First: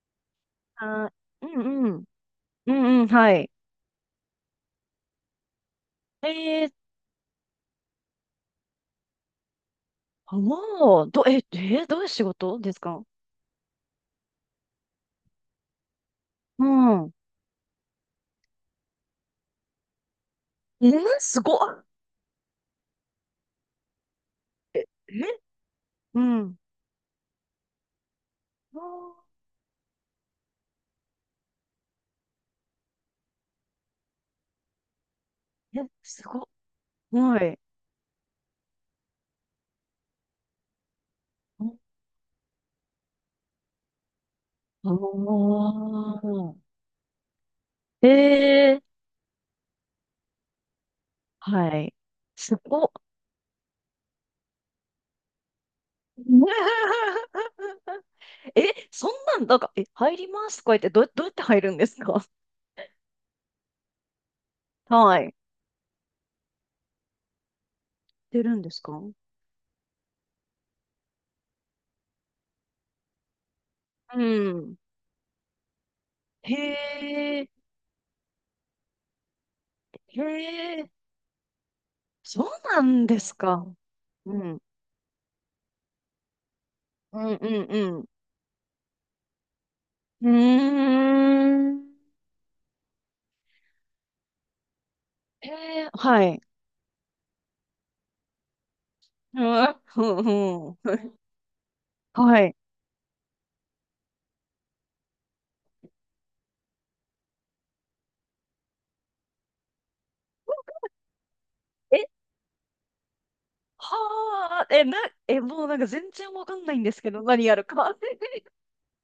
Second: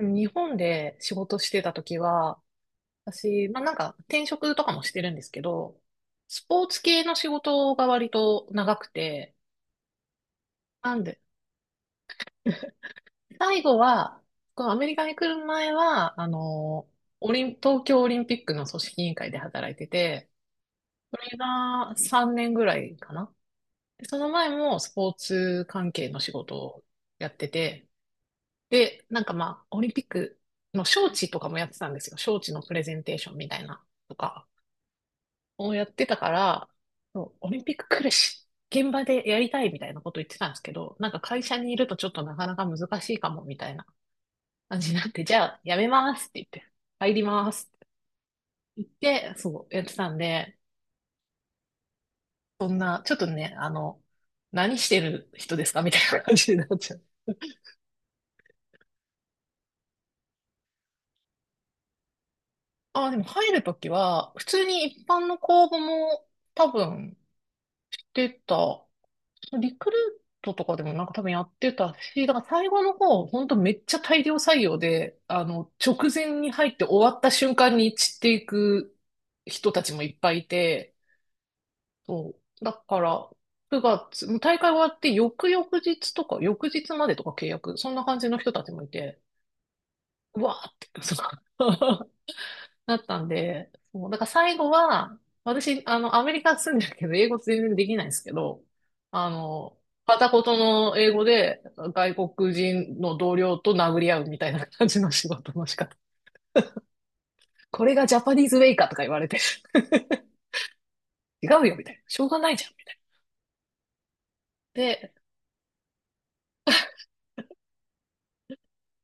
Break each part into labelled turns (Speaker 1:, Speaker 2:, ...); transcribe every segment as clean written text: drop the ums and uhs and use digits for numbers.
Speaker 1: 日本で
Speaker 2: あ、
Speaker 1: 仕事
Speaker 2: う
Speaker 1: してた
Speaker 2: んう
Speaker 1: 時
Speaker 2: ん。
Speaker 1: は、
Speaker 2: うんうん、は
Speaker 1: 私、
Speaker 2: い。
Speaker 1: まあなんか転職とかもしてるんですけど、スポ
Speaker 2: え
Speaker 1: ー
Speaker 2: ー、
Speaker 1: ツ系の仕事が割と長くて、
Speaker 2: あ
Speaker 1: なん
Speaker 2: もう、
Speaker 1: で、
Speaker 2: ど、え、え、どういう仕事で すか？
Speaker 1: 最後は、このアメリカに来る前は、
Speaker 2: うん。
Speaker 1: オリン、東京オリンピックの組織委員会で働いてて、
Speaker 2: えー、
Speaker 1: それ
Speaker 2: すごっ。
Speaker 1: が3年ぐらいかな。でその前も
Speaker 2: え、え、
Speaker 1: スポーツ関係の
Speaker 2: う
Speaker 1: 仕事
Speaker 2: ん。
Speaker 1: をやってて、
Speaker 2: あ
Speaker 1: で、なんかまあ、オリンピックの招致とかもやってたんですよ。招致のプレゼンテーションみたいなとか。を
Speaker 2: ー、
Speaker 1: やっ
Speaker 2: え、
Speaker 1: てた
Speaker 2: す
Speaker 1: か
Speaker 2: ごっ。
Speaker 1: ら、そう
Speaker 2: は
Speaker 1: オ
Speaker 2: い。
Speaker 1: リンピック来るし、現場でやりたいみたいなこと言ってたんですけど、なんか会社にいるとちょっとなかなか難しいかもみたいな感じ
Speaker 2: お
Speaker 1: になって、じゃあやめますって言って、
Speaker 2: ー。
Speaker 1: 入りますって
Speaker 2: えー、
Speaker 1: 言って、そう、やってたんで、
Speaker 2: はい。す
Speaker 1: そん
Speaker 2: ごっ。
Speaker 1: な、ちょっとね、何してる人ですかみたいな感じになっちゃう。
Speaker 2: え、そんなんか、入りますとか言って、どうやって入るんですか？
Speaker 1: あ、でも入るときは、普通に一
Speaker 2: は
Speaker 1: 般
Speaker 2: い。
Speaker 1: の公募も多分来て
Speaker 2: 出るんです
Speaker 1: た
Speaker 2: か？
Speaker 1: リクルートとかでもなんか多分やってたし、だから最後の方、ほんとめっちゃ
Speaker 2: う
Speaker 1: 大量採
Speaker 2: ん。
Speaker 1: 用で、直前に
Speaker 2: へ
Speaker 1: 入って終わった
Speaker 2: え、
Speaker 1: 瞬間に散っていく人たちもいっ
Speaker 2: へ
Speaker 1: ぱいい
Speaker 2: え。
Speaker 1: て、そ
Speaker 2: そう
Speaker 1: う。だ
Speaker 2: な
Speaker 1: か
Speaker 2: んで
Speaker 1: ら、
Speaker 2: すか。
Speaker 1: 9月、
Speaker 2: う
Speaker 1: もう大
Speaker 2: ん。
Speaker 1: 会終わって翌々日とか、翌日まで
Speaker 2: う
Speaker 1: とか
Speaker 2: ん
Speaker 1: 契約、そん
Speaker 2: う
Speaker 1: な
Speaker 2: ん
Speaker 1: 感じの人たちもいて、
Speaker 2: うん。
Speaker 1: うわーって、そ
Speaker 2: うーん。
Speaker 1: う だったんで、そう、だから最後は、私、
Speaker 2: えー、
Speaker 1: ア
Speaker 2: は
Speaker 1: メ
Speaker 2: い。
Speaker 1: リカ住んでるけど、英語全然できないんですけど、あ
Speaker 2: うん。
Speaker 1: の、
Speaker 2: う
Speaker 1: 片言
Speaker 2: んう
Speaker 1: の
Speaker 2: ん、
Speaker 1: 英語で外
Speaker 2: は
Speaker 1: 国
Speaker 2: い。
Speaker 1: 人の同僚と殴り合うみたいな感じの仕事の仕方。これがジャパニーズウェイかとか言われて、違うよみたいな。
Speaker 2: え、
Speaker 1: しょうがないじゃんみたい
Speaker 2: はあ、
Speaker 1: な。
Speaker 2: え、な、
Speaker 1: で、
Speaker 2: え、もうなんか全然わかんないんですけど、何やるか。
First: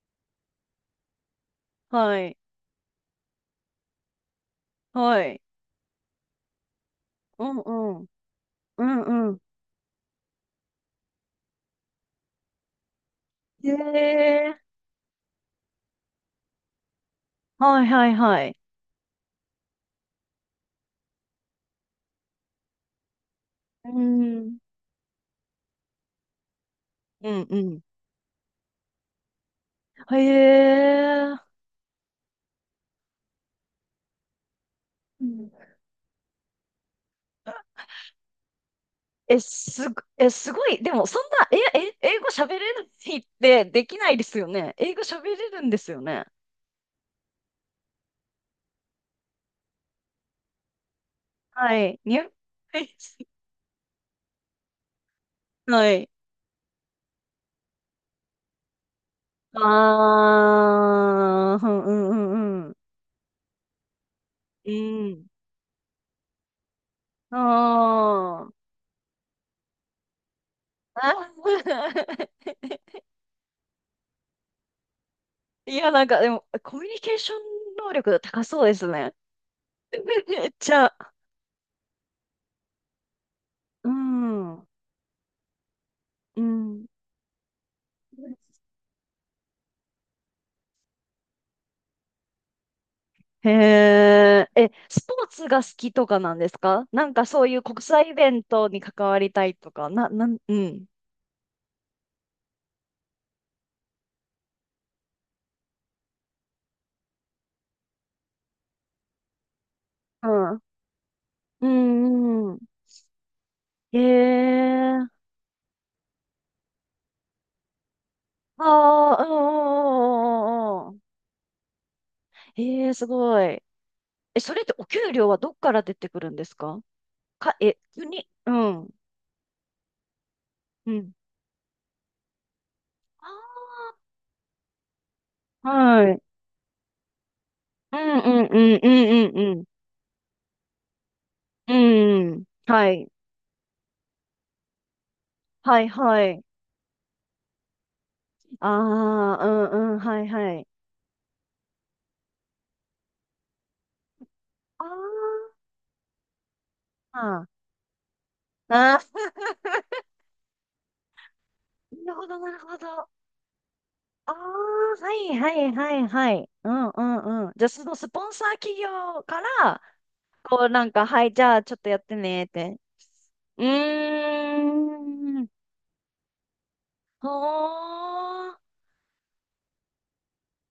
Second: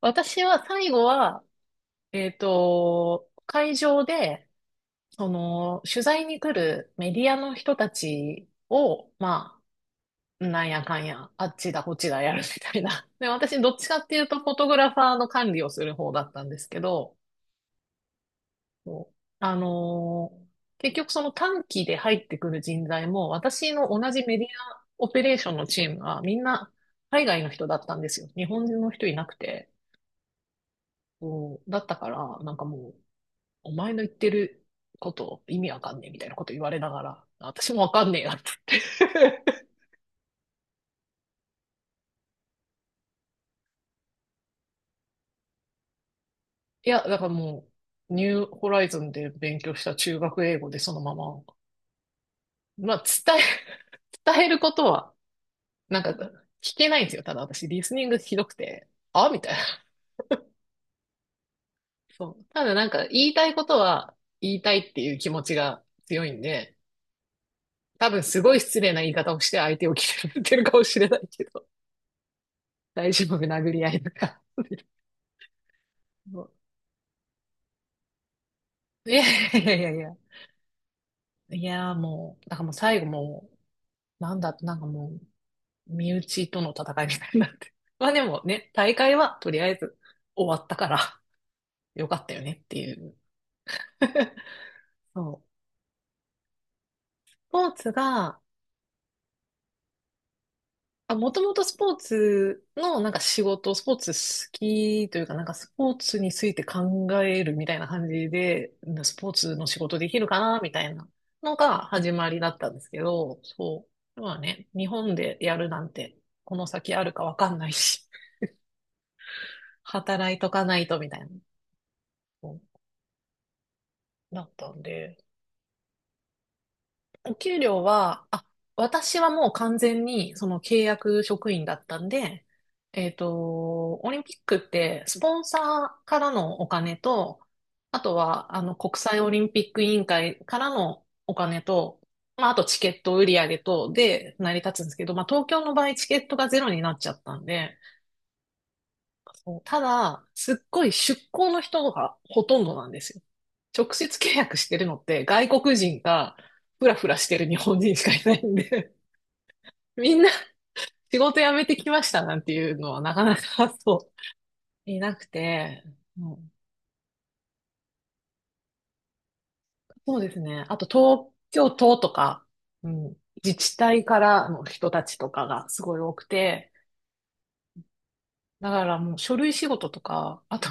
Speaker 1: 私は最後は、
Speaker 2: はい。
Speaker 1: 会場で、
Speaker 2: は
Speaker 1: そ
Speaker 2: い。
Speaker 1: の、取材に来るメディア
Speaker 2: う
Speaker 1: の
Speaker 2: ん
Speaker 1: 人た
Speaker 2: うん。
Speaker 1: ち
Speaker 2: う
Speaker 1: を、
Speaker 2: んうん。
Speaker 1: まあ、なんやかんや、あっちだこっちだやるみたいな。で、私
Speaker 2: へ
Speaker 1: どっちかっていうとフォ
Speaker 2: え。
Speaker 1: トグラファーの管理をする方だったんですけど、
Speaker 2: はいはいはい。
Speaker 1: そう結局その短期で入ってくる人材も、私
Speaker 2: う
Speaker 1: の同じメディ
Speaker 2: ん。
Speaker 1: アオペレーションのチームはみんな海
Speaker 2: う
Speaker 1: 外
Speaker 2: ん
Speaker 1: の人だ
Speaker 2: う
Speaker 1: ったんですよ。日本人の人いなくて。
Speaker 2: ん。へえ。
Speaker 1: そうだったから、なんかもう、お前の言ってること意味わかんねえみたいなこと言われながら、私もわかんねえなって
Speaker 2: え、すご、すごい。でも、そんな、英語喋れるってできないですよね。英語喋れるんですよね。
Speaker 1: いや、だからもう、ニューホライズンで勉強した中学英語でそのまま、
Speaker 2: はい。にゃ、はい。
Speaker 1: まあ、伝えることは、
Speaker 2: は
Speaker 1: なん
Speaker 2: い。
Speaker 1: か、聞けないんですよ。ただ私、リスニングひどくて、あみたいな。
Speaker 2: あー、うんうんうん
Speaker 1: そう。た
Speaker 2: う
Speaker 1: だ
Speaker 2: ん。
Speaker 1: なんか、言いたいことは、言い
Speaker 2: う
Speaker 1: たいっていう
Speaker 2: ん。
Speaker 1: 気持ちが強いんで、
Speaker 2: あ
Speaker 1: 多分すご
Speaker 2: ー。
Speaker 1: い失礼な言い方をして相手を決めてるかもしれない
Speaker 2: あ
Speaker 1: けど、
Speaker 2: ー。
Speaker 1: 大丈夫、殴り合いとか。
Speaker 2: いや、なんか、で
Speaker 1: も
Speaker 2: も、
Speaker 1: う
Speaker 2: コミュニケーション能力高そうです
Speaker 1: い
Speaker 2: ね。
Speaker 1: やいやいや。
Speaker 2: めっちゃ、
Speaker 1: いや、もう、だからもう最後も
Speaker 2: う
Speaker 1: う、なんだ、
Speaker 2: ん。う
Speaker 1: なんかもう、身内との戦
Speaker 2: ん。
Speaker 1: いみたいになって。まあでもね、大会はとりあえず終わったからよかったよねっていう。
Speaker 2: へ え、え、スポー
Speaker 1: そう。
Speaker 2: ツが好きとかなんですか？なんか
Speaker 1: ス
Speaker 2: そういう
Speaker 1: ポー
Speaker 2: 国
Speaker 1: ツ
Speaker 2: 際イベ
Speaker 1: が、
Speaker 2: ントに関わりたいとか、な、なん、うん。
Speaker 1: あ、もともとスポーツのなんか仕事、スポーツ好きというかなんかスポーツについて考えるみたいな感じで、スポーツの仕事できる
Speaker 2: う
Speaker 1: かな
Speaker 2: ん。
Speaker 1: みたいなの
Speaker 2: う
Speaker 1: が始まりだ
Speaker 2: ん、う
Speaker 1: っ
Speaker 2: ん。
Speaker 1: たんですけど、そ
Speaker 2: へ
Speaker 1: う。まあね、日
Speaker 2: え、
Speaker 1: 本でやるなんてこの先あるかわかんないし、
Speaker 2: ああ、う
Speaker 1: 働いとかない
Speaker 2: ん、うん、うん、う
Speaker 1: と
Speaker 2: ん。
Speaker 1: みたいな、そう
Speaker 2: へえ、すごい。え、
Speaker 1: だっ
Speaker 2: それっ
Speaker 1: た
Speaker 2: て
Speaker 1: ん
Speaker 2: お給
Speaker 1: で、
Speaker 2: 料はどっから出てくるんですか？
Speaker 1: お
Speaker 2: か、
Speaker 1: 給
Speaker 2: え、
Speaker 1: 料は、
Speaker 2: 国、
Speaker 1: あ、
Speaker 2: うん、
Speaker 1: 私はもう完全にその契
Speaker 2: うん。
Speaker 1: 約職員だったんで、
Speaker 2: あ
Speaker 1: オリンピックってスポン
Speaker 2: ー、
Speaker 1: サー
Speaker 2: は
Speaker 1: か
Speaker 2: い。
Speaker 1: らのお金と、
Speaker 2: う
Speaker 1: あと
Speaker 2: ん、うん、
Speaker 1: はあの
Speaker 2: うん、う
Speaker 1: 国際オ
Speaker 2: ん、
Speaker 1: リン
Speaker 2: うん、
Speaker 1: ピック委員会からのお金
Speaker 2: う
Speaker 1: と、
Speaker 2: ん。うん。
Speaker 1: まあ、あとチ
Speaker 2: は
Speaker 1: ケッ
Speaker 2: い。
Speaker 1: ト売り上げとで成り立つんですけど、まあ、東京の
Speaker 2: は
Speaker 1: 場
Speaker 2: い、
Speaker 1: 合チケ
Speaker 2: は
Speaker 1: ット
Speaker 2: い。
Speaker 1: がゼロになっちゃったんで、
Speaker 2: ああ、
Speaker 1: そう
Speaker 2: う
Speaker 1: た
Speaker 2: ん、うん、は
Speaker 1: だ、
Speaker 2: い、は
Speaker 1: すっ
Speaker 2: い。
Speaker 1: ごい出向の人がほとんどなんですよ。直接契約してるのって外
Speaker 2: あ
Speaker 1: 国人かフラフラしてる
Speaker 2: あ。
Speaker 1: 日本人しかいないんで
Speaker 2: あ
Speaker 1: みんな仕事辞めてき
Speaker 2: ー、
Speaker 1: まし
Speaker 2: なる
Speaker 1: た
Speaker 2: ほ
Speaker 1: な
Speaker 2: ど、
Speaker 1: んて
Speaker 2: なる
Speaker 1: いう
Speaker 2: ほど。
Speaker 1: のは
Speaker 2: あ
Speaker 1: なかなかそ
Speaker 2: あ、
Speaker 1: うい
Speaker 2: は
Speaker 1: なく
Speaker 2: いはい
Speaker 1: て、
Speaker 2: はいは
Speaker 1: う
Speaker 2: い。
Speaker 1: ん、
Speaker 2: うんうんうん。じゃあ、そのスポンサー企業から、
Speaker 1: そうですね。
Speaker 2: こう
Speaker 1: あ
Speaker 2: な
Speaker 1: と
Speaker 2: んか、は
Speaker 1: 東
Speaker 2: い、じゃあ
Speaker 1: 京
Speaker 2: ちょっとや
Speaker 1: 都
Speaker 2: っ
Speaker 1: と
Speaker 2: てね
Speaker 1: か、
Speaker 2: って。
Speaker 1: うん、自
Speaker 2: う
Speaker 1: 治体からの人たちと
Speaker 2: ー
Speaker 1: か
Speaker 2: ん。
Speaker 1: がすごい多くて、
Speaker 2: ほー。
Speaker 1: だからもう書類仕事とか、あと、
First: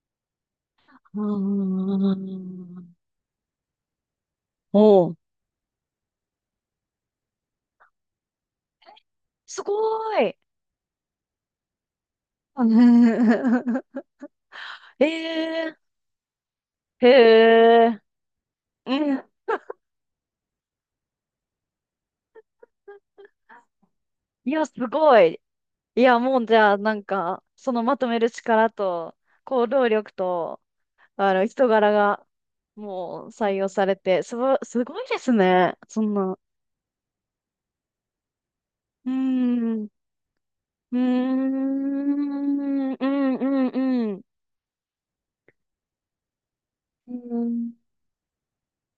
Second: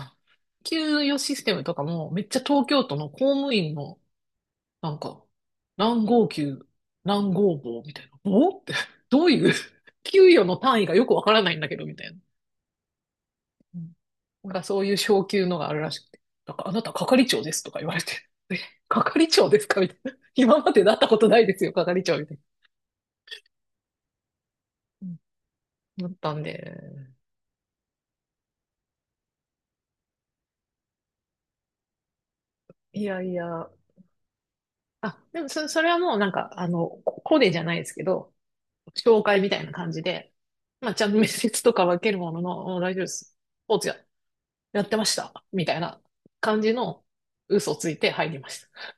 Speaker 1: 給与
Speaker 2: う
Speaker 1: システムとかも
Speaker 2: ー
Speaker 1: めっちゃ東京都
Speaker 2: ん、
Speaker 1: の公務員のなん
Speaker 2: おう。
Speaker 1: か、何号球、何号棒みたいな。棒って、どういう、
Speaker 2: すご ー
Speaker 1: 給
Speaker 2: い。
Speaker 1: 与の単位がよくわからないんだけど、みたいな。う んなんかそういう昇級のが
Speaker 2: え
Speaker 1: あ
Speaker 2: ー、
Speaker 1: るらしくて。なんかあなた
Speaker 2: へ
Speaker 1: 係長ですとか言われ
Speaker 2: え。
Speaker 1: て。え、
Speaker 2: う
Speaker 1: 係
Speaker 2: ん。
Speaker 1: 長ですかみたいな。今までなったことないですよ、係長みたい
Speaker 2: いや、す
Speaker 1: な。うん
Speaker 2: ごい。い
Speaker 1: なっ
Speaker 2: や、
Speaker 1: た
Speaker 2: も
Speaker 1: ん
Speaker 2: うじゃあ、なん
Speaker 1: で。
Speaker 2: か、そのまとめる力と、行動力と、あの人柄が、
Speaker 1: いや
Speaker 2: もう
Speaker 1: い
Speaker 2: 採
Speaker 1: や。
Speaker 2: 用されて、すごいで
Speaker 1: あ、
Speaker 2: す
Speaker 1: でもそ、
Speaker 2: ね。
Speaker 1: それは
Speaker 2: そん
Speaker 1: もうなん
Speaker 2: な。
Speaker 1: か、ココネじゃないですけど、
Speaker 2: うー
Speaker 1: 紹介みたいな
Speaker 2: ん、う
Speaker 1: 感じで、まあ
Speaker 2: ー
Speaker 1: ちゃんと面接とかは受けるものの、もう
Speaker 2: ん、
Speaker 1: 大
Speaker 2: うん、
Speaker 1: 丈夫です。ス
Speaker 2: うん、
Speaker 1: ポーツや
Speaker 2: うん。
Speaker 1: ってました。みたいな感じの
Speaker 2: うん、
Speaker 1: 嘘ついて入りました。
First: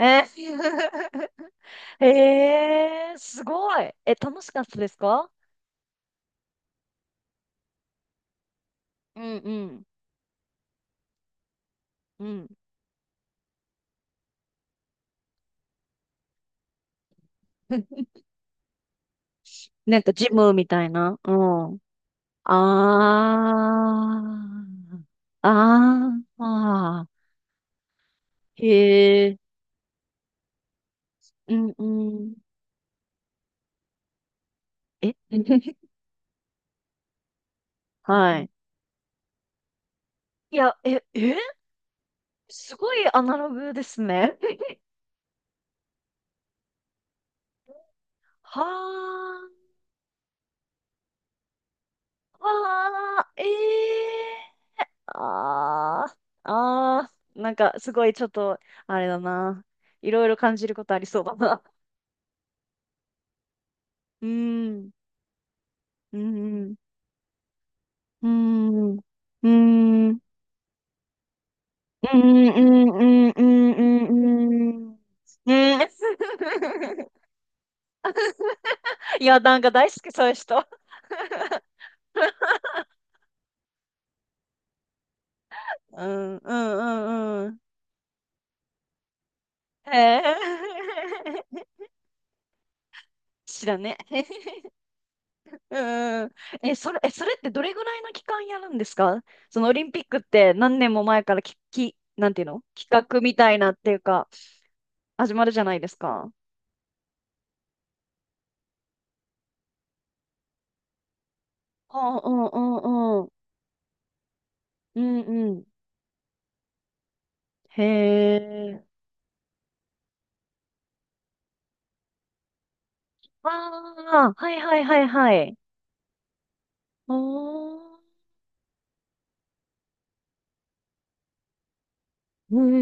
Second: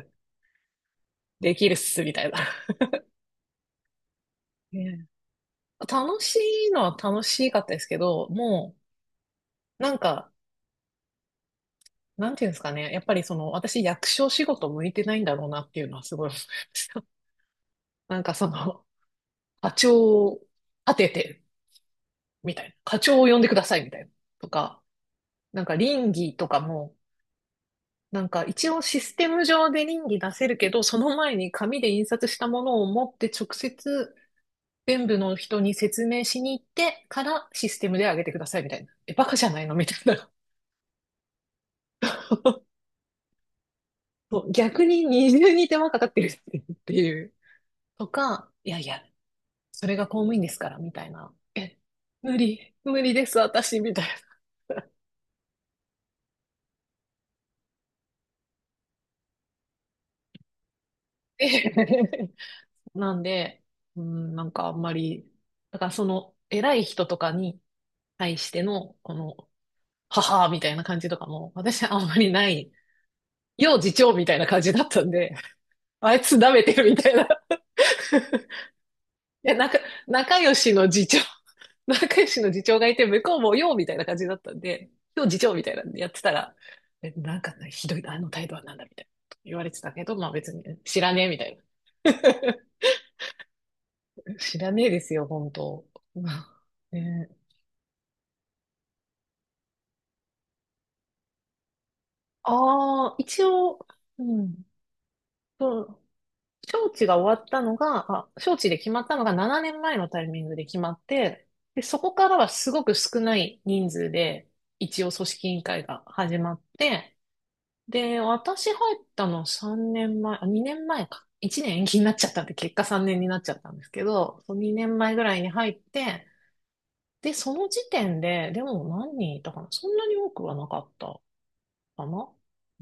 Speaker 2: え。
Speaker 1: できるっす、みたいな。
Speaker 2: えー、すごい。え、楽しかったですか？
Speaker 1: 楽しいのは楽しかったですけど、も
Speaker 2: うん、う
Speaker 1: う、
Speaker 2: ん、
Speaker 1: なんか、
Speaker 2: う
Speaker 1: なんてい
Speaker 2: ん。
Speaker 1: うんですかね。やっぱりその、私役所仕事向いてないんだろうなっていうのはすごい思いました。なんかその、課
Speaker 2: なんか
Speaker 1: 長
Speaker 2: ジ
Speaker 1: を
Speaker 2: ムみたい
Speaker 1: 立て
Speaker 2: な。う
Speaker 1: て、
Speaker 2: ん。
Speaker 1: みたいな。課長
Speaker 2: あ
Speaker 1: を呼んでください、みたいな。とか、
Speaker 2: あ、
Speaker 1: なんか倫理とかも、
Speaker 2: あー、あ
Speaker 1: なんか
Speaker 2: ー、
Speaker 1: 一応シス
Speaker 2: へ
Speaker 1: テ
Speaker 2: え、
Speaker 1: ム上で倫理出せるけど、その前に
Speaker 2: うん
Speaker 1: 紙で印
Speaker 2: う
Speaker 1: 刷
Speaker 2: ん。
Speaker 1: したものを持って直接全
Speaker 2: え。
Speaker 1: 部の人に 説明しに行ってからシステムで上げて
Speaker 2: は
Speaker 1: くだ
Speaker 2: い。
Speaker 1: さいみたいな。え、バカじゃないのみたいな。
Speaker 2: いや、え、えー、す ごいアナログですね。
Speaker 1: そう 逆に二重に手間かかってるっていう。とか、いやいや、
Speaker 2: は
Speaker 1: それが公務員ですからみたいな。え、
Speaker 2: あ、
Speaker 1: 無理
Speaker 2: は
Speaker 1: で
Speaker 2: あ、
Speaker 1: す、
Speaker 2: え
Speaker 1: 私、みたいな。
Speaker 2: え、ああ、ああ、なんかすごいちょっと、あれだな。いろいろ感じることありそうだな。
Speaker 1: なんで、う
Speaker 2: うー
Speaker 1: ん、なんかあん
Speaker 2: ん、
Speaker 1: まり、だからそ
Speaker 2: うー
Speaker 1: の
Speaker 2: ん、
Speaker 1: 偉い人とかに
Speaker 2: うー
Speaker 1: 対しての、
Speaker 2: ん、う
Speaker 1: この、
Speaker 2: ーん、うーん、う
Speaker 1: 母みたいな感じとかも、私はあんま
Speaker 2: ーん、う
Speaker 1: りな
Speaker 2: ー
Speaker 1: い。
Speaker 2: ん、うー
Speaker 1: よう次
Speaker 2: ん、うー
Speaker 1: 長みたいな感じだっ
Speaker 2: ん、うーん。
Speaker 1: たんで、あいつ舐めてるみ
Speaker 2: う
Speaker 1: た
Speaker 2: ん。
Speaker 1: いな
Speaker 2: いや、
Speaker 1: え、
Speaker 2: なん
Speaker 1: な
Speaker 2: か
Speaker 1: か、
Speaker 2: 大好き、そういう
Speaker 1: 仲良
Speaker 2: 人。
Speaker 1: しの次長、仲良しの次長がいて、向こうもようみたいな感じだったんで、今日次長みたいなの
Speaker 2: う
Speaker 1: やってた
Speaker 2: ん、
Speaker 1: ら、
Speaker 2: うん、う
Speaker 1: え、なん
Speaker 2: ん、う
Speaker 1: か
Speaker 2: ん。
Speaker 1: ねひどい、あの態度はなんだみたいなこと言われて
Speaker 2: へ
Speaker 1: たけど、まあ
Speaker 2: え。
Speaker 1: 別に知らねえみたいな。
Speaker 2: 知らね。
Speaker 1: 知らねえですよ、本
Speaker 2: う
Speaker 1: 当。
Speaker 2: ん、 え、それ、え、そ
Speaker 1: ね、
Speaker 2: れってどれぐらいの期間やるんですか？そのオリンピックって何年も前からなんていうの、企
Speaker 1: ああ、
Speaker 2: 画み
Speaker 1: 一
Speaker 2: たいなっ
Speaker 1: 応、
Speaker 2: ていう
Speaker 1: う
Speaker 2: か、
Speaker 1: ん、
Speaker 2: 始まるじゃない
Speaker 1: そ
Speaker 2: です
Speaker 1: う、
Speaker 2: か。
Speaker 1: 招致が終わったのが、あ、招致で決まったのが7年前のタイミングで決まって、で、そこ
Speaker 2: は
Speaker 1: か
Speaker 2: あ、う
Speaker 1: ら
Speaker 2: ん
Speaker 1: は
Speaker 2: う
Speaker 1: す
Speaker 2: ん
Speaker 1: ご
Speaker 2: う
Speaker 1: く少
Speaker 2: んうん。
Speaker 1: ない人数で、
Speaker 2: う
Speaker 1: 一応
Speaker 2: ん
Speaker 1: 組
Speaker 2: う
Speaker 1: 織委員
Speaker 2: ん。
Speaker 1: 会が始まって、
Speaker 2: へ
Speaker 1: で、私入
Speaker 2: え。
Speaker 1: ったの3年前、あ、2年前か。1年延期になっちゃったんで、結果3年になっちゃったんですけ
Speaker 2: ああ、
Speaker 1: ど、
Speaker 2: は
Speaker 1: そ
Speaker 2: いはい
Speaker 1: 2
Speaker 2: はい
Speaker 1: 年前ぐ
Speaker 2: は
Speaker 1: らいに
Speaker 2: い。
Speaker 1: 入って、で、その時
Speaker 2: お
Speaker 1: 点で、でも何人いたかなそんなに多くはなかったかな、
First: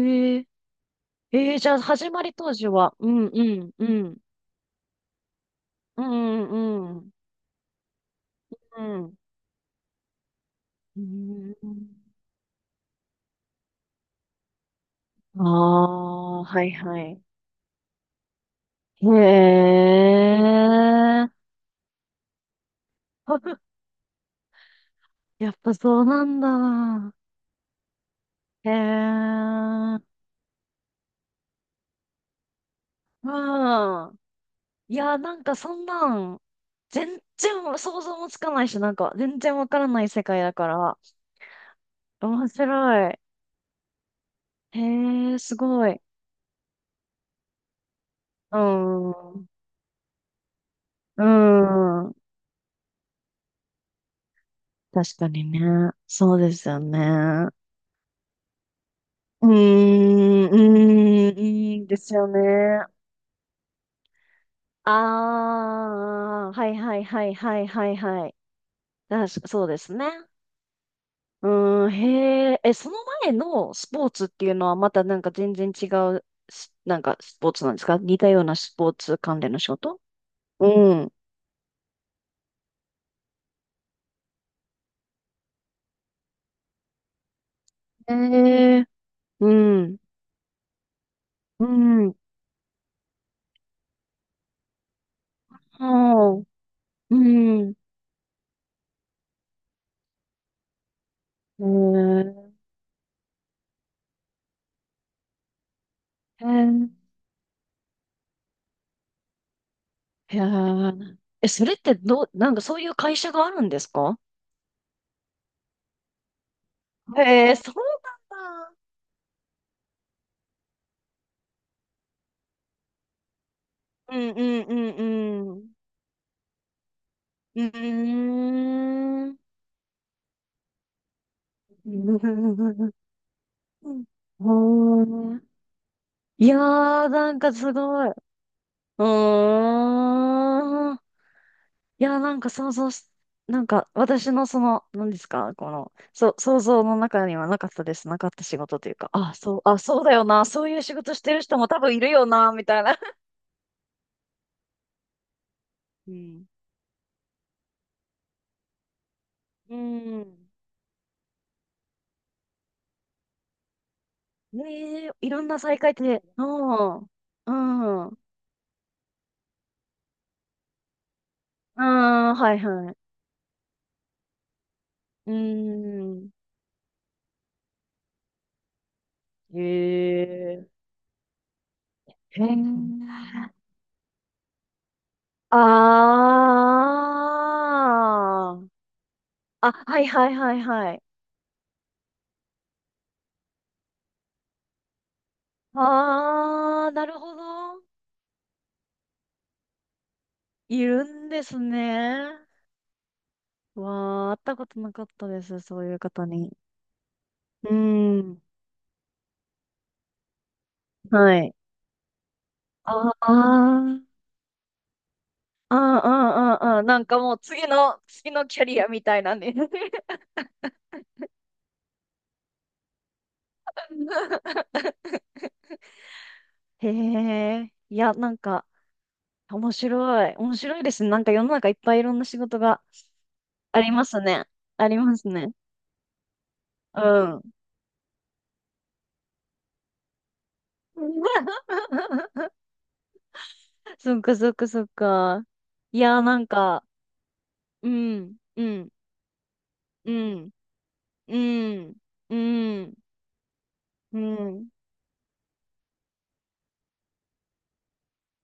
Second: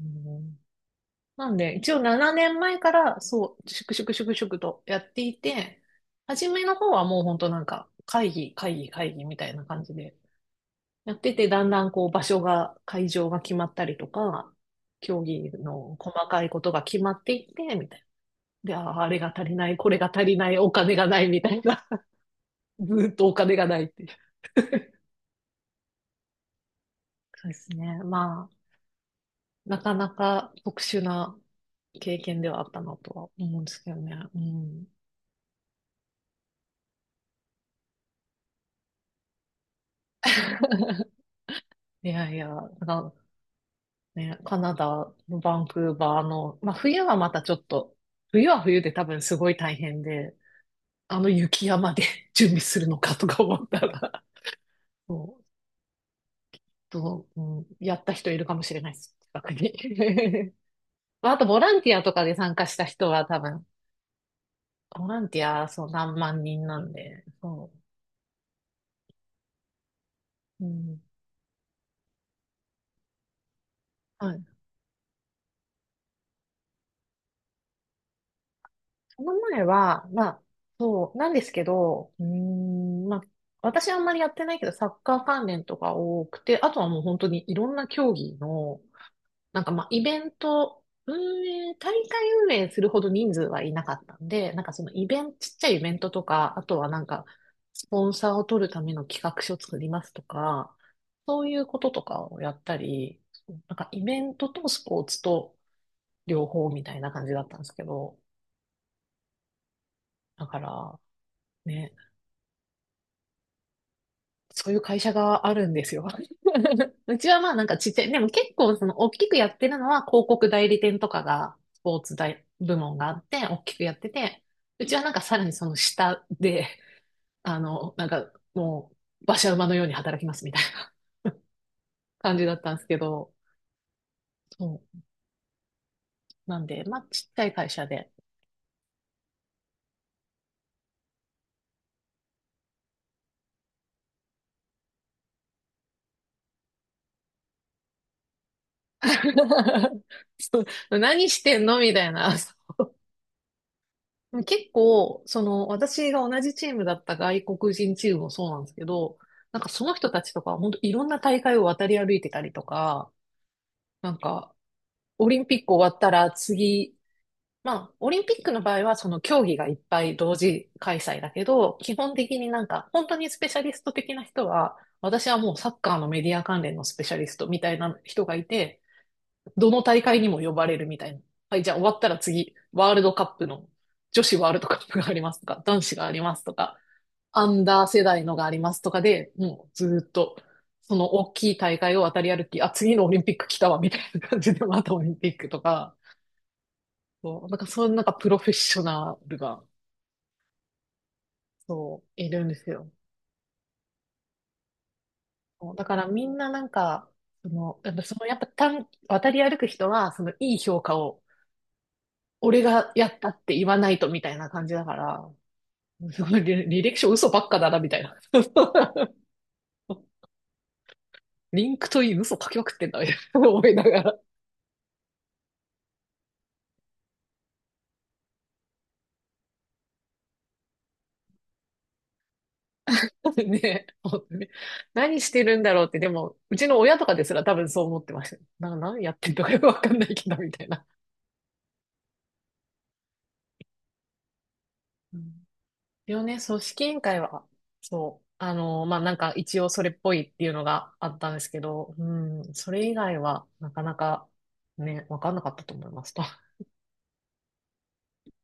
Speaker 1: う
Speaker 2: へえ。
Speaker 1: ん、な
Speaker 2: え
Speaker 1: ん
Speaker 2: ー、じゃ
Speaker 1: で、
Speaker 2: あ
Speaker 1: 一応
Speaker 2: 始まり
Speaker 1: 7
Speaker 2: 当
Speaker 1: 年
Speaker 2: 時
Speaker 1: 前か
Speaker 2: は、う
Speaker 1: ら、
Speaker 2: んう
Speaker 1: そう、
Speaker 2: んう
Speaker 1: 粛々
Speaker 2: ん。
Speaker 1: 粛々とやっていて、
Speaker 2: う
Speaker 1: 初
Speaker 2: んう
Speaker 1: めの方
Speaker 2: んう
Speaker 1: は
Speaker 2: ん。
Speaker 1: もう本当なんか、
Speaker 2: う
Speaker 1: 会
Speaker 2: ん。
Speaker 1: 議みたいな感じで、
Speaker 2: う
Speaker 1: やってて、だんだんこ
Speaker 2: ん、
Speaker 1: う場所が、会場が決まったりとか、競
Speaker 2: あ
Speaker 1: 技の細か
Speaker 2: あ、
Speaker 1: いこ
Speaker 2: はい
Speaker 1: とが
Speaker 2: は
Speaker 1: 決ま
Speaker 2: い。
Speaker 1: っていって、みたいな。で、あー
Speaker 2: へ
Speaker 1: あれが足りない、これが足りない、お金がない、
Speaker 2: え。
Speaker 1: みたいな。ずーっと お
Speaker 2: あ、
Speaker 1: 金がないっていう。
Speaker 2: やっぱそうなんだ。
Speaker 1: そうですね。まあ、
Speaker 2: へ
Speaker 1: なかな
Speaker 2: え。
Speaker 1: か特殊な経験ではあったなとは
Speaker 2: う
Speaker 1: 思うんですけどね。
Speaker 2: ん。
Speaker 1: うん。
Speaker 2: いや、なんかそんなん、全然想像もつかないし、なんか全然わからない世界だから、
Speaker 1: いやいや、
Speaker 2: 面白
Speaker 1: な、
Speaker 2: い。
Speaker 1: ね、カナ
Speaker 2: へ
Speaker 1: ダの
Speaker 2: え、す
Speaker 1: バンク
Speaker 2: ご
Speaker 1: ー
Speaker 2: い。
Speaker 1: バーの、まあ冬はまたちょっと、冬
Speaker 2: う
Speaker 1: は冬で多分す
Speaker 2: ん。
Speaker 1: ごい大変で、あ
Speaker 2: う
Speaker 1: の雪山で
Speaker 2: ん。
Speaker 1: 準備するのかとか思ったら、
Speaker 2: 確か
Speaker 1: そう、
Speaker 2: にね。そうですよ
Speaker 1: と
Speaker 2: ね。
Speaker 1: やった人いるかもしれないです。近
Speaker 2: うー
Speaker 1: く
Speaker 2: ん、
Speaker 1: に。
Speaker 2: う
Speaker 1: まあ
Speaker 2: ー
Speaker 1: あ
Speaker 2: ん、
Speaker 1: と、ボラ
Speaker 2: い
Speaker 1: ン
Speaker 2: い
Speaker 1: テ
Speaker 2: で
Speaker 1: ィアと
Speaker 2: す
Speaker 1: か
Speaker 2: よ
Speaker 1: で参加した
Speaker 2: ね。
Speaker 1: 人は多分、
Speaker 2: あ
Speaker 1: ボランティア、そう、何万
Speaker 2: あ、は
Speaker 1: 人
Speaker 2: い
Speaker 1: なん
Speaker 2: はい
Speaker 1: で、
Speaker 2: はいはい
Speaker 1: そ
Speaker 2: はいはい。だ、そうですね。
Speaker 1: う、うん。
Speaker 2: うーん、へえ。え、その前のスポーツっ
Speaker 1: はい。
Speaker 2: ていうのはまたなんか全然違うし、なんかスポーツなんですか？似たようなスポーツ
Speaker 1: その
Speaker 2: 関連の
Speaker 1: 前
Speaker 2: 仕事。
Speaker 1: は、まあ、
Speaker 2: う
Speaker 1: そ
Speaker 2: ん。
Speaker 1: う、なんですけど、うーん、まあ、私はあんまりやってないけど、サッカー関連とか多くて、あとはもう本当にいろんな競
Speaker 2: へ
Speaker 1: 技の、
Speaker 2: え。う
Speaker 1: なんかまあ、
Speaker 2: ん。
Speaker 1: イベント、運
Speaker 2: う
Speaker 1: 営、大
Speaker 2: ん。は
Speaker 1: 会運営するほど人数はいなかったんで、なんかそのイベント、ちっちゃいイベントと
Speaker 2: あ。
Speaker 1: か、あとはなん
Speaker 2: う
Speaker 1: か、
Speaker 2: ん。
Speaker 1: スポンサーを取るための企画書作りますとか、そうい
Speaker 2: へ
Speaker 1: うこととかを
Speaker 2: え。
Speaker 1: やったり、なんかイベントとスポーツと両
Speaker 2: へ
Speaker 1: 方み
Speaker 2: え。
Speaker 1: たいな感じだったんですけど、
Speaker 2: へ
Speaker 1: だから、
Speaker 2: え。え、それっ
Speaker 1: ね、
Speaker 2: てどう、なんかそういう会社があるんですか？
Speaker 1: そういう会社があるんですよ。うちはま
Speaker 2: へ
Speaker 1: あ
Speaker 2: え、
Speaker 1: なん
Speaker 2: そう
Speaker 1: かちっちゃい、でも結
Speaker 2: なん
Speaker 1: 構
Speaker 2: だ。
Speaker 1: その大きくやってるのは広告代理店とかがスポーツ大部門があって大きくやって
Speaker 2: うんう
Speaker 1: て、
Speaker 2: んう
Speaker 1: うちはなんかさら
Speaker 2: ん
Speaker 1: に
Speaker 2: う
Speaker 1: そ
Speaker 2: ん。
Speaker 1: の下で、あ
Speaker 2: う
Speaker 1: の、なんかも
Speaker 2: ー
Speaker 1: 馬
Speaker 2: ん。
Speaker 1: 車馬のように働きますみたいな 感じだったんですけ
Speaker 2: う
Speaker 1: ど、
Speaker 2: ん。
Speaker 1: そう。
Speaker 2: うん。い
Speaker 1: な
Speaker 2: や
Speaker 1: んで、まあ
Speaker 2: ー、
Speaker 1: ち
Speaker 2: な
Speaker 1: っち
Speaker 2: ん
Speaker 1: ゃ
Speaker 2: か
Speaker 1: い会
Speaker 2: す
Speaker 1: 社
Speaker 2: ごい。
Speaker 1: で。
Speaker 2: うーん。いやー、なんか想像し、なんか私のその、何ですか、この、そう、想像の中にはなかったです。なかった仕事というか、あ、そう、あ、そ うだよな。
Speaker 1: そ
Speaker 2: そういう仕
Speaker 1: う
Speaker 2: 事し
Speaker 1: 何
Speaker 2: てる
Speaker 1: し
Speaker 2: 人
Speaker 1: てん
Speaker 2: も
Speaker 1: の
Speaker 2: 多
Speaker 1: み
Speaker 2: 分い
Speaker 1: た
Speaker 2: る
Speaker 1: い
Speaker 2: よ
Speaker 1: な。
Speaker 2: な、みたいな。
Speaker 1: 結構、その、私
Speaker 2: う
Speaker 1: が同
Speaker 2: ん。
Speaker 1: じチームだった外国人チームもそうなんですけど、なんか
Speaker 2: う
Speaker 1: その人たちと
Speaker 2: ん。
Speaker 1: かは本当いろんな大会を渡り歩いてたりとか、なんか、
Speaker 2: ねえ、
Speaker 1: オ
Speaker 2: い
Speaker 1: リ
Speaker 2: ろ
Speaker 1: ン
Speaker 2: ん
Speaker 1: ピッ
Speaker 2: な
Speaker 1: ク
Speaker 2: 再
Speaker 1: 終
Speaker 2: 会っ
Speaker 1: わった
Speaker 2: て、
Speaker 1: ら
Speaker 2: う
Speaker 1: 次、
Speaker 2: ん。う
Speaker 1: まあ、
Speaker 2: ん。
Speaker 1: オ
Speaker 2: う
Speaker 1: リンピックの場合はその競技がいっぱい同時開催だけど、基本
Speaker 2: ん、
Speaker 1: 的に
Speaker 2: はい
Speaker 1: なんか、
Speaker 2: はい。
Speaker 1: 本当にスペシャリスト的な人は、私
Speaker 2: う
Speaker 1: はもうサッカーのメデ
Speaker 2: ん。
Speaker 1: ィア関連のスペシャリストみたいな人がいて、
Speaker 2: へ
Speaker 1: どの大会にも呼ば
Speaker 2: え。
Speaker 1: れるみたいな。はい、じゃあ終わったら
Speaker 2: へ
Speaker 1: 次、ワールドカップ
Speaker 2: え。
Speaker 1: の、女子ワールドカップがありますとか、男子があり
Speaker 2: あ
Speaker 1: ますとか、アンダー世代のがあ
Speaker 2: あ。
Speaker 1: りますとかで、もう
Speaker 2: あ、
Speaker 1: ずー
Speaker 2: は
Speaker 1: っ
Speaker 2: いはい
Speaker 1: と、
Speaker 2: はいは
Speaker 1: そ
Speaker 2: い。
Speaker 1: の大きい大会を渡り歩き、あ、次のオリンピック来たわ、みたいな感じで、またオリンピックとか、
Speaker 2: あー、なるほ
Speaker 1: そう、なんかそ
Speaker 2: ど。
Speaker 1: ういうなんかプロフェッショナルが、
Speaker 2: いるんです
Speaker 1: そう、い
Speaker 2: ね。
Speaker 1: るんですよ。
Speaker 2: わー、会ったことなかったです、
Speaker 1: そう
Speaker 2: そ
Speaker 1: だ
Speaker 2: うい
Speaker 1: か
Speaker 2: う
Speaker 1: らみ
Speaker 2: 方
Speaker 1: んな
Speaker 2: に。
Speaker 1: なんか、そ
Speaker 2: う
Speaker 1: の、やっぱその、やっ
Speaker 2: ん。
Speaker 1: ぱ渡り歩く人は、そのいい評価を、
Speaker 2: はい。
Speaker 1: 俺がや
Speaker 2: あー、
Speaker 1: った
Speaker 2: あ
Speaker 1: って言わない
Speaker 2: ー、
Speaker 1: とみたいな感じだから、
Speaker 2: あー、
Speaker 1: すごい、
Speaker 2: あー、あ
Speaker 1: 履
Speaker 2: ー、
Speaker 1: 歴
Speaker 2: なん
Speaker 1: 書
Speaker 2: か
Speaker 1: 嘘
Speaker 2: もう
Speaker 1: ばっか
Speaker 2: 次
Speaker 1: だな、みた
Speaker 2: の、
Speaker 1: いな。
Speaker 2: 次のキャリアみ たいなね。
Speaker 1: リンクといい嘘書きまくってんだ、みたいな思いながら。
Speaker 2: へえ、いや、なんか、面白い。面白いですね。なんか世の中いっぱいいろんな仕事が あ
Speaker 1: ね、
Speaker 2: りま
Speaker 1: 本
Speaker 2: す
Speaker 1: 当
Speaker 2: ね。
Speaker 1: に。
Speaker 2: ありま
Speaker 1: 何
Speaker 2: す
Speaker 1: して
Speaker 2: ね。
Speaker 1: るんだろうって、でも、うちの親
Speaker 2: う
Speaker 1: とかです
Speaker 2: ん。
Speaker 1: ら多分そう思ってました。何やってんのかよくわかんないけど、みたいな。
Speaker 2: そっかそっかそっ
Speaker 1: うん。
Speaker 2: か。い
Speaker 1: で
Speaker 2: や、
Speaker 1: も
Speaker 2: な
Speaker 1: ね、
Speaker 2: ん
Speaker 1: 組
Speaker 2: か、
Speaker 1: 織委員会は、
Speaker 2: う
Speaker 1: そう、
Speaker 2: ん、
Speaker 1: あ
Speaker 2: う
Speaker 1: の、
Speaker 2: ん、
Speaker 1: まあ、なんか一応それっ
Speaker 2: う
Speaker 1: ぽいってい
Speaker 2: ん、
Speaker 1: うのがあったん
Speaker 2: う
Speaker 1: ですけど、
Speaker 2: ん、
Speaker 1: う
Speaker 2: う
Speaker 1: ん、それ以
Speaker 2: ん、
Speaker 1: 外はなかな
Speaker 2: う
Speaker 1: か
Speaker 2: ん。
Speaker 1: ね、わかんなかったと思います。